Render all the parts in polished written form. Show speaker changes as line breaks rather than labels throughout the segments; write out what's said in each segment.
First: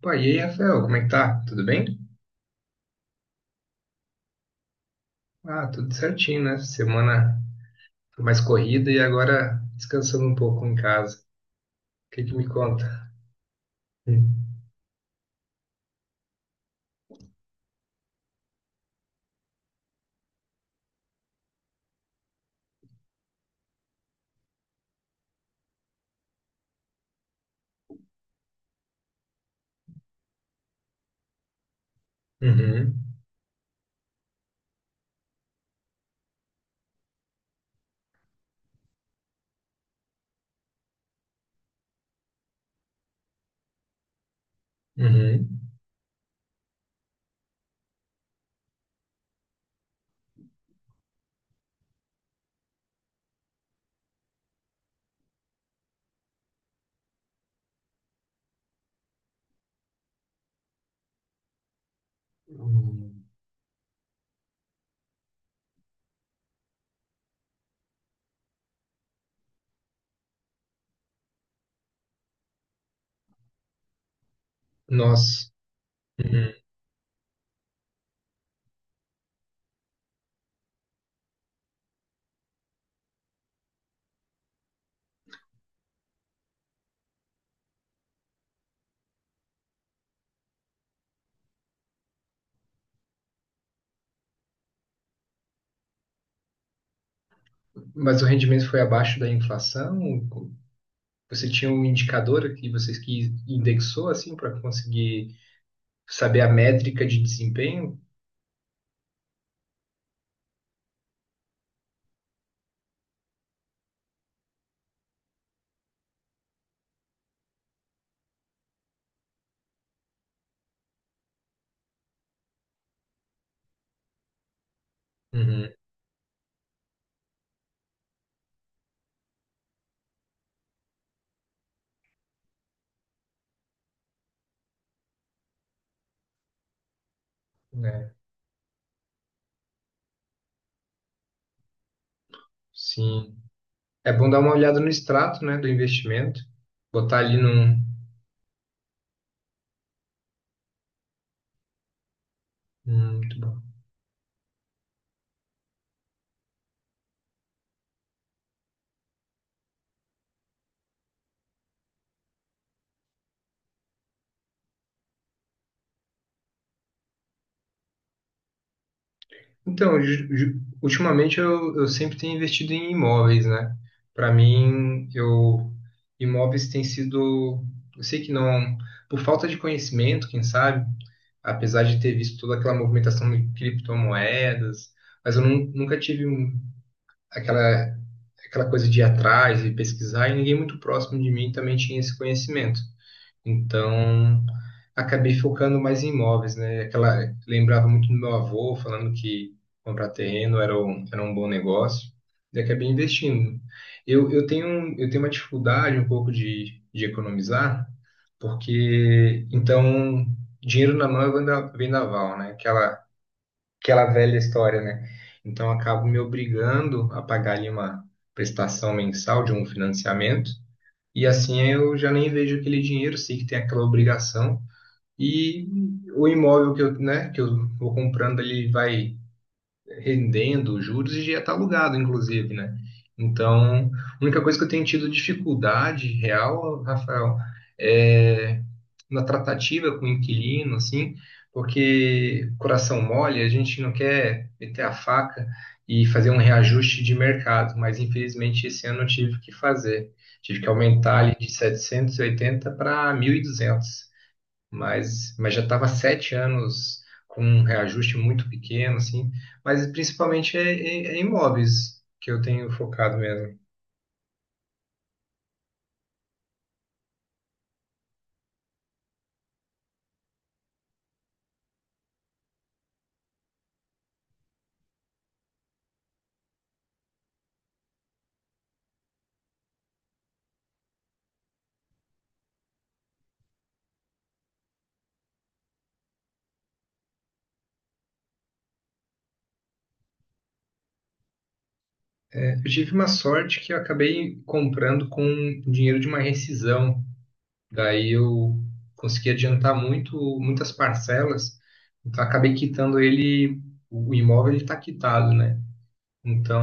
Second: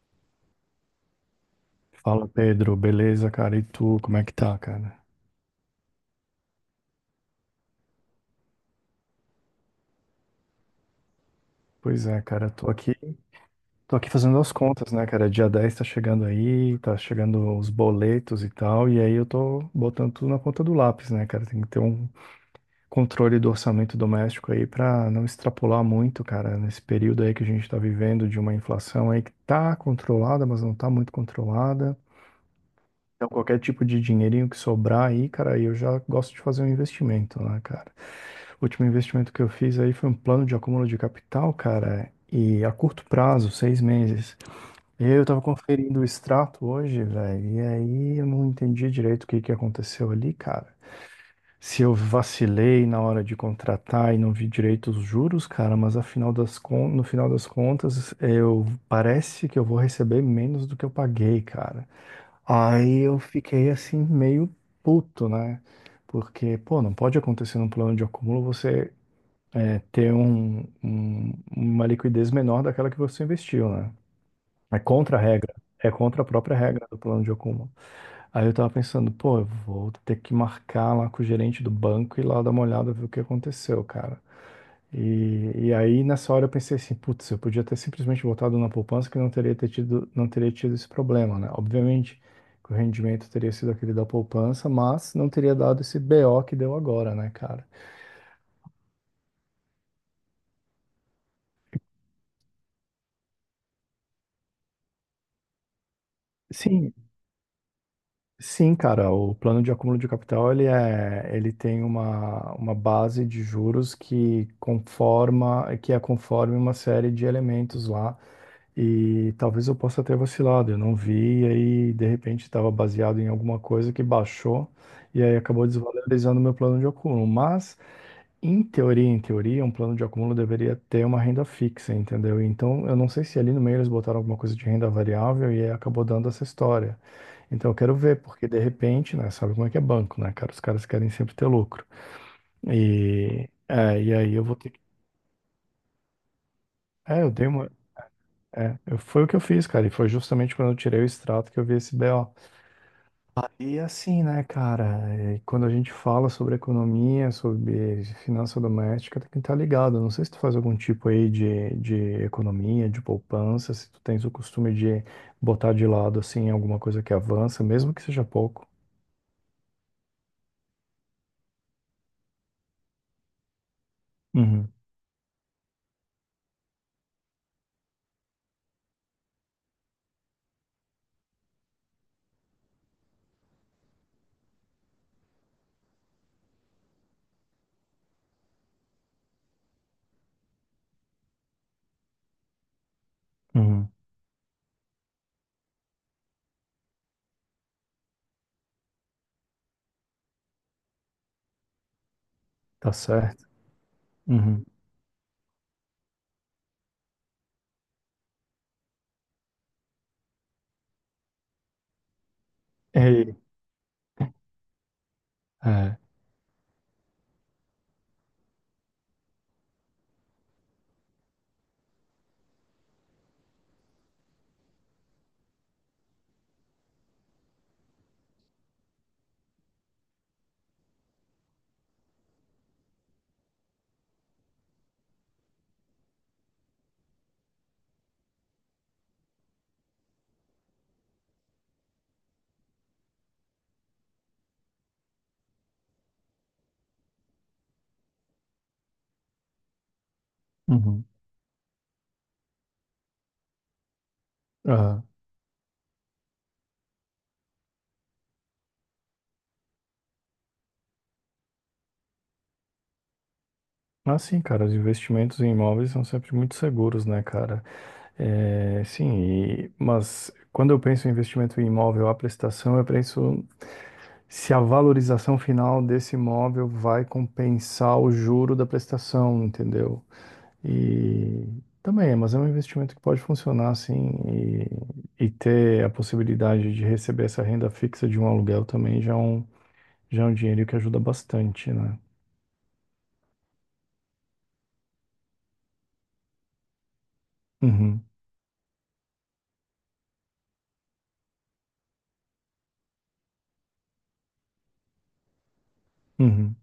Pô, e aí, Rafael, como é que tá? Tudo bem?
Fala Pedro, beleza, cara? E tu, como é que tá, cara?
Ah, tudo certinho, né? Semana foi mais corrida e agora descansando um pouco em casa.
Pois
O
é,
que que me
cara, tô aqui,
conta?
tô aqui fazendo
Hum.
as contas, né, cara? Dia 10 tá chegando aí, tá chegando os boletos e tal, e aí eu tô botando tudo na ponta do lápis, né, cara? Tem que ter um controle do orçamento doméstico aí pra não extrapolar muito, cara, nesse período aí que a gente tá vivendo de uma inflação aí que tá controlada, mas não tá muito controlada.
Uhum,
Então, qualquer tipo de dinheirinho que sobrar aí, cara, aí eu já gosto de fazer um investimento, né, cara? O último investimento que eu fiz aí foi um plano de acúmulo de capital, cara, e a curto prazo, 6 meses. E aí eu tava
uhum.
conferindo o extrato hoje, velho, e aí eu não entendi direito o que que aconteceu ali, cara. Se eu vacilei na hora de contratar e não vi direito os juros, cara, mas no final das contas, eu parece que eu vou receber menos do que eu paguei, cara. Aí eu
Hum,
fiquei assim meio puto, né? Porque, pô, não pode acontecer num plano de acúmulo você ter uma liquidez menor daquela que você investiu, né? É contra a
nossa.
regra. É contra a
Uhum.
própria regra do plano de acúmulo. Aí eu tava pensando, pô, eu vou ter que marcar lá com o gerente do banco e lá dar uma olhada, ver o que aconteceu, cara. E aí nessa hora eu pensei assim, putz, eu podia ter simplesmente botado na poupança que não teria tido esse problema, né? Obviamente que o rendimento teria sido aquele da poupança, mas não teria dado esse BO que deu agora, né, cara?
Mas o rendimento foi abaixo da inflação? Você tinha um indicador que vocês que indexou assim para conseguir saber a
Sim,
métrica de desempenho?
sim, cara, o plano de acúmulo de capital, ele tem uma base de juros que é conforme uma série de elementos lá, e talvez eu possa ter vacilado, eu não vi, e aí de repente estava baseado em alguma coisa que baixou, e aí acabou
Uhum,
desvalorizando meu plano de acúmulo, mas em teoria, um plano de acúmulo deveria ter uma renda fixa, entendeu? Então, eu não sei se ali no meio eles botaram alguma coisa de renda variável e aí acabou dando essa história. Então, eu quero
né?
ver, porque de repente, né, sabe como é que é banco, né, cara? Os caras querem sempre ter lucro.
Sim.
E, é,
É
e
bom
aí
dar
eu
uma
vou ter que.
olhada no extrato, né, do investimento, botar
É, eu
ali
dei uma.
num,
É, foi o que eu fiz, cara, e foi justamente quando eu tirei o extrato que eu vi esse BO.
hum, muito bom.
E assim, né, cara, quando a gente fala sobre economia, sobre finança doméstica, tem que estar ligado. Não sei se tu faz algum tipo aí de economia, de poupança, se tu tens o costume de botar de lado, assim, alguma coisa que avança, mesmo que seja pouco.
Então, ultimamente eu sempre tenho investido em imóveis, né? Para
Uhum,
mim, eu imóveis tem sido, eu sei que não, por falta de conhecimento, quem sabe, apesar de ter visto toda aquela movimentação de criptomoedas, mas nunca tive aquela aquela coisa de ir atrás e pesquisar, e ninguém muito próximo de mim também tinha esse conhecimento.
uhum,
Então, acabei focando mais em imóveis, né? Aquela, lembrava muito do meu avô falando que comprar terreno era um bom negócio, e acabei
tá certo.
investindo. Eu, eu
Uhum.
tenho, um- eu tenho uma dificuldade um pouco de economizar, porque, então, dinheiro na mão é vendaval, né? Aquela,
Ei,
aquela velha história, né? Então, eu
é,
acabo me obrigando a pagar ali uma prestação mensal de um financiamento, e assim eu já nem vejo aquele dinheiro, sei que tem aquela obrigação. E o imóvel que eu vou comprando, ele vai rendendo juros e já está alugado, inclusive, né? Então, a única coisa que eu tenho tido dificuldade real, Rafael, é na tratativa com o inquilino, assim, porque coração mole, a gente não quer meter a faca e fazer um reajuste de mercado, mas infelizmente esse ano eu tive que fazer. Tive que
uhum.
aumentar ali de 780 para 1.200,
Aham.
mas, já estava sete anos com um reajuste muito pequeno, assim, mas principalmente é imóveis que eu tenho focado mesmo.
Ah, sim, cara, os investimentos em imóveis são sempre muito seguros, né, cara? É, sim, mas quando eu penso em investimento em imóvel, a prestação, eu penso se a valorização final desse imóvel vai compensar o juro da prestação, entendeu? E também, mas é um investimento que pode funcionar assim e ter a possibilidade de receber essa renda fixa de um aluguel também já é um dinheiro que ajuda bastante, né?
É, eu tive uma sorte que eu acabei comprando com dinheiro de uma rescisão,
Uhum,
daí eu consegui adiantar muito, muitas parcelas, então acabei quitando ele, o imóvel ele está quitado, né?
uhum.
Então,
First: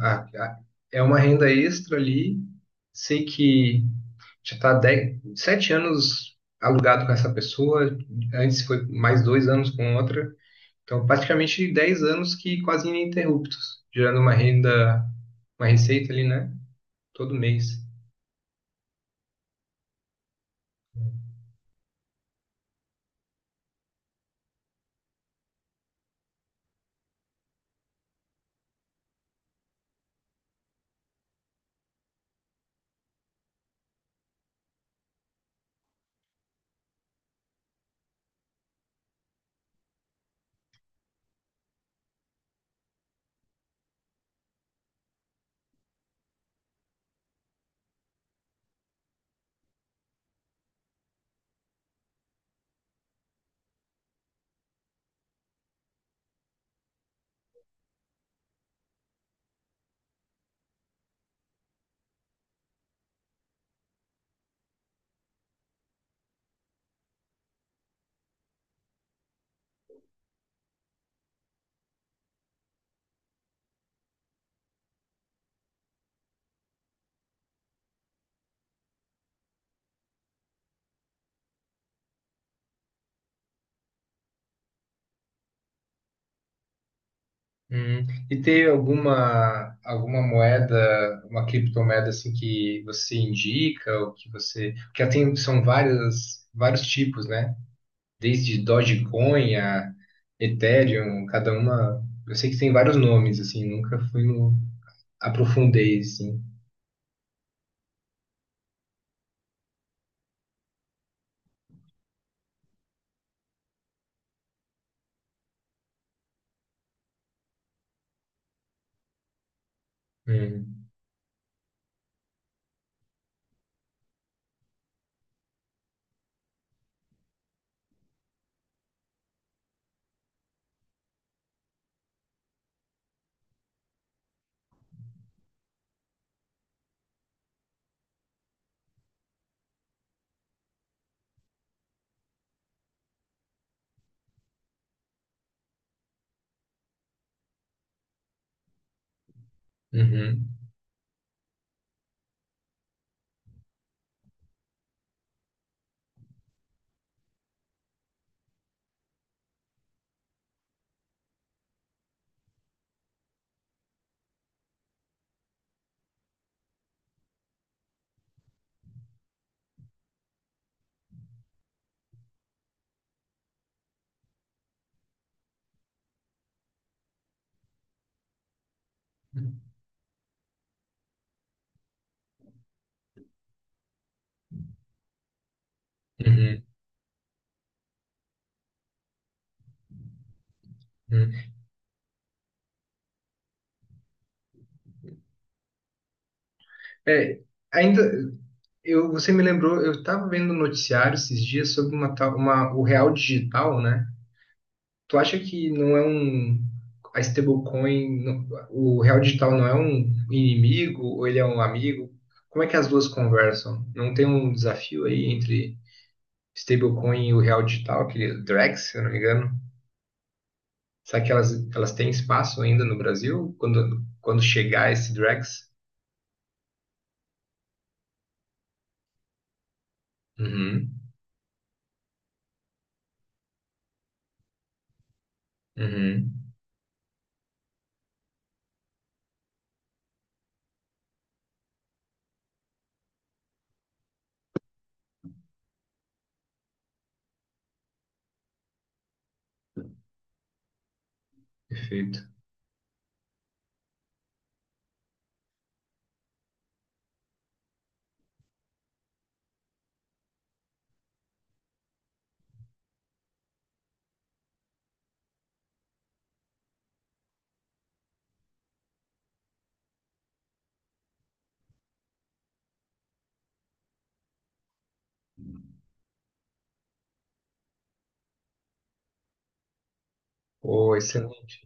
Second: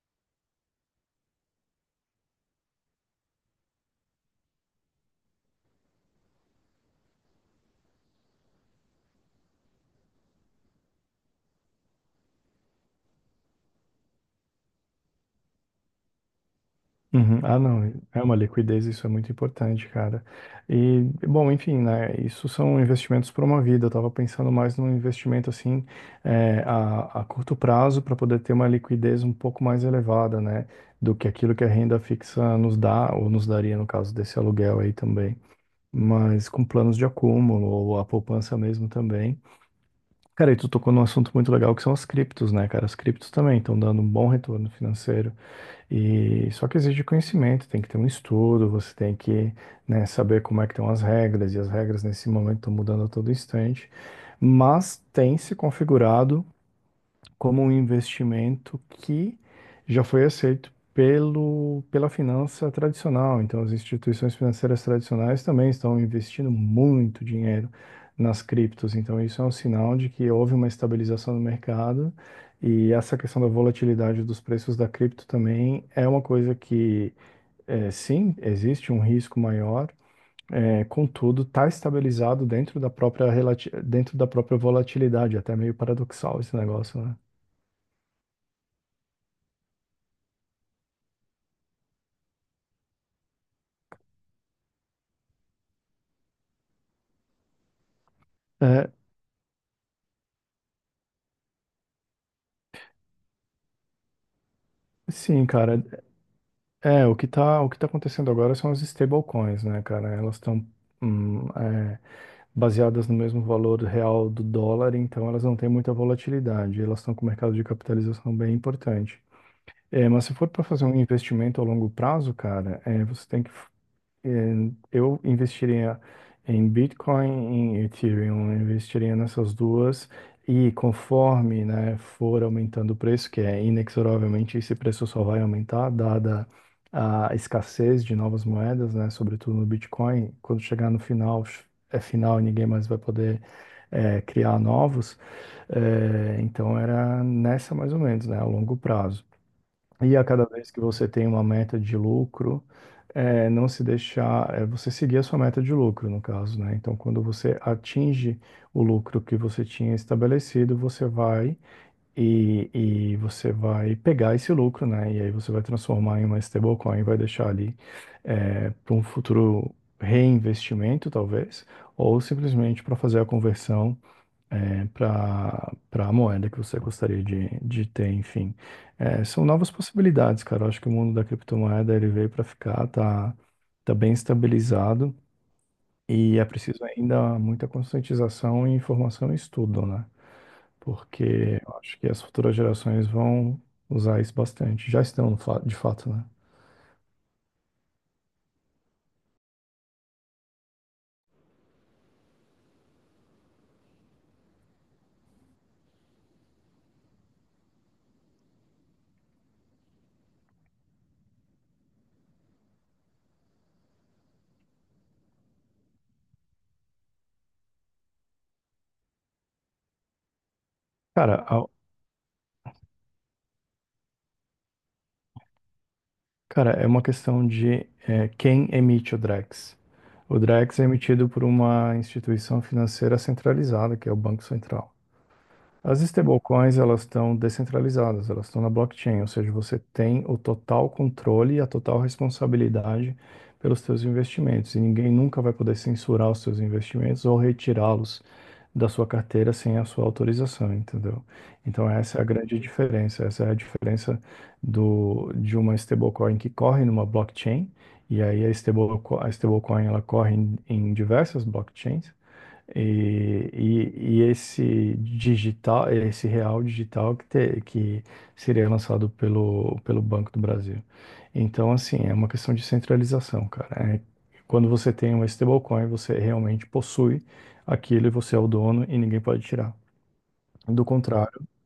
a- a- é uma renda extra ali. Sei que já está sete anos alugado com essa pessoa, antes foi mais dois anos com outra. Então, praticamente 10 anos que quase ininterruptos, gerando uma renda, uma receita ali, né? Todo
Uhum. Ah,
mês.
não, é uma liquidez, isso é muito importante, cara. E, bom, enfim, né, isso são investimentos para uma vida. Eu estava pensando mais num investimento, assim, a curto prazo, para poder ter uma liquidez um pouco mais elevada, né, do que aquilo que a renda fixa nos dá, ou nos daria, no caso desse aluguel aí também. Mas com planos de acúmulo, ou a poupança mesmo também. Cara, e tu tocou num assunto muito legal, que são as criptos, né, cara? As criptos também estão dando um bom retorno financeiro. E só que exige conhecimento, tem que ter um estudo, você tem que, né, saber como é que estão as regras, e as regras nesse momento estão mudando a todo instante. Mas tem se configurado como um investimento que já foi aceito pela finança tradicional. Então, as instituições financeiras tradicionais também estão investindo muito dinheiro nas criptos. Então, isso é um sinal de que houve uma estabilização no mercado e essa questão da volatilidade dos preços da cripto também é uma coisa que, sim, existe um risco maior. É, contudo, está estabilizado dentro da própria volatilidade, até meio paradoxal esse negócio, né?
E ter alguma moeda, uma criptomoeda assim que você indica, ou que você, porque tem, são várias vários tipos, né? Desde
É,
Dogecoin a Ethereum, cada uma. Eu sei que tem vários nomes, assim, nunca fui no.
sim, cara.
Aprofundei, assim.
É, o que tá acontecendo agora são as stablecoins, né, cara? Elas estão baseadas no mesmo valor real do dólar, então elas não têm muita volatilidade. Elas estão com um mercado de capitalização bem importante. É, mas se for para fazer
Hum,
um investimento a longo prazo, cara, você tem que eh, eu investiria em Bitcoin, em Ethereum, eu investiria nessas duas e conforme, né, for aumentando o preço, que é inexoravelmente esse preço só vai aumentar, dada a escassez de novas moedas, né, sobretudo no Bitcoin, quando chegar no final, é final e ninguém mais vai poder criar novos, então era nessa mais ou menos, né, a longo prazo. E a cada
uhum,
vez que você tem uma meta de lucro, não se deixar, você seguir a sua meta de lucro, no caso, né? Então, quando você atinge o lucro que você tinha estabelecido, você vai e você vai pegar esse lucro, né? E aí você vai transformar em uma stablecoin, vai deixar ali, para um futuro reinvestimento, talvez, ou simplesmente para fazer a conversão para a moeda que você gostaria de ter, enfim. É, são novas possibilidades, cara. Eu acho que o mundo da criptomoeda ele veio para ficar, tá, tá bem estabilizado e é
uhum,
preciso ainda muita conscientização e informação e estudo, né?
uhum.
Porque eu acho que as futuras gerações vão usar isso bastante. Já estão, de fato, né?
É, ainda. Eu, você me lembrou, eu estava vendo um noticiário esses dias sobre o real digital, né? Tu acha que não é um. A stablecoin, o real digital não é um inimigo ou ele é um amigo? Como é que as duas conversam? Não tem um desafio aí entre stablecoin e o real digital, aquele Drex, se eu não me engano. Será que
Cara,
elas têm espaço ainda no Brasil quando, quando chegar esse Drex?
Cara, é uma questão de quem emite o Drex. O Drex é
Uhum,
emitido por uma instituição financeira centralizada, que é o Banco Central. As
uhum,
stablecoins, elas estão descentralizadas, elas estão na blockchain, ou seja, você tem o total controle e a total responsabilidade pelos seus investimentos, e ninguém nunca vai poder censurar os seus investimentos ou retirá-los da sua carteira sem a sua autorização, entendeu? Então essa é a
perfeito.
grande diferença, essa é a diferença de uma stablecoin que corre numa blockchain, e aí a stablecoin ela corre em diversas blockchains, e esse real digital que seria lançado pelo Banco do Brasil. Então, assim, é uma questão de centralização, cara. É, quando você tem uma stablecoin, você realmente possui aquilo e você é o dono e ninguém pode tirar. Do
Oh,
contrário.
excelente.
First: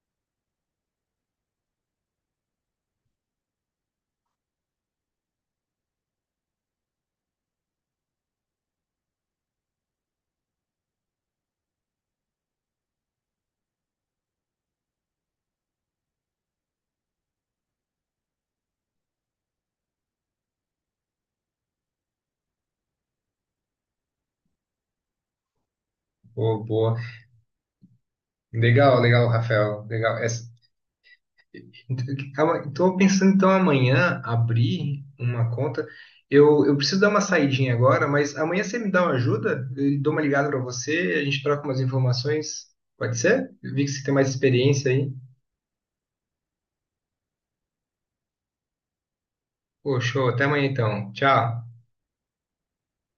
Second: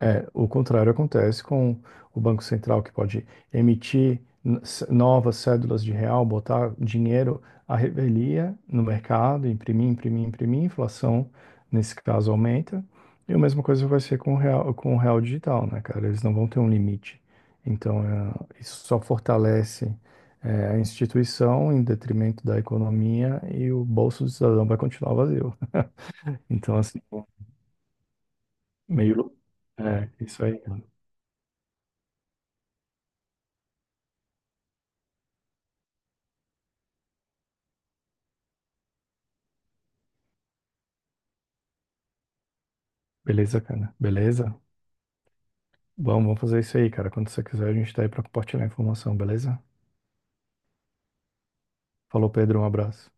É, o contrário acontece com o Banco Central, que pode emitir novas cédulas de real, botar dinheiro à revelia no mercado, imprimir, imprimir, imprimir, a inflação, nesse caso, aumenta. E a mesma coisa vai ser com o real digital, né, cara? Eles não vão ter um limite. Então, isso só fortalece, a instituição em detrimento da economia e o bolso do cidadão vai continuar vazio.
Oh,
Então,
boa.
assim,
Legal, legal,
meio.
Rafael.
É,
Legal. Essa-
isso aí.
estou pensando então amanhã abrir uma conta. Eu preciso dar uma saidinha agora, mas amanhã você me dá uma ajuda? Eu dou uma ligada para você, a gente troca umas informações. Pode ser?
Beleza,
Eu vi que
cara?
você tem mais
Beleza?
experiência aí.
Vamos fazer isso aí, cara. Quando você quiser, a gente tá aí pra compartilhar informação, beleza?
Pô, até amanhã então. Tchau.
Falou, Pedro, um abraço.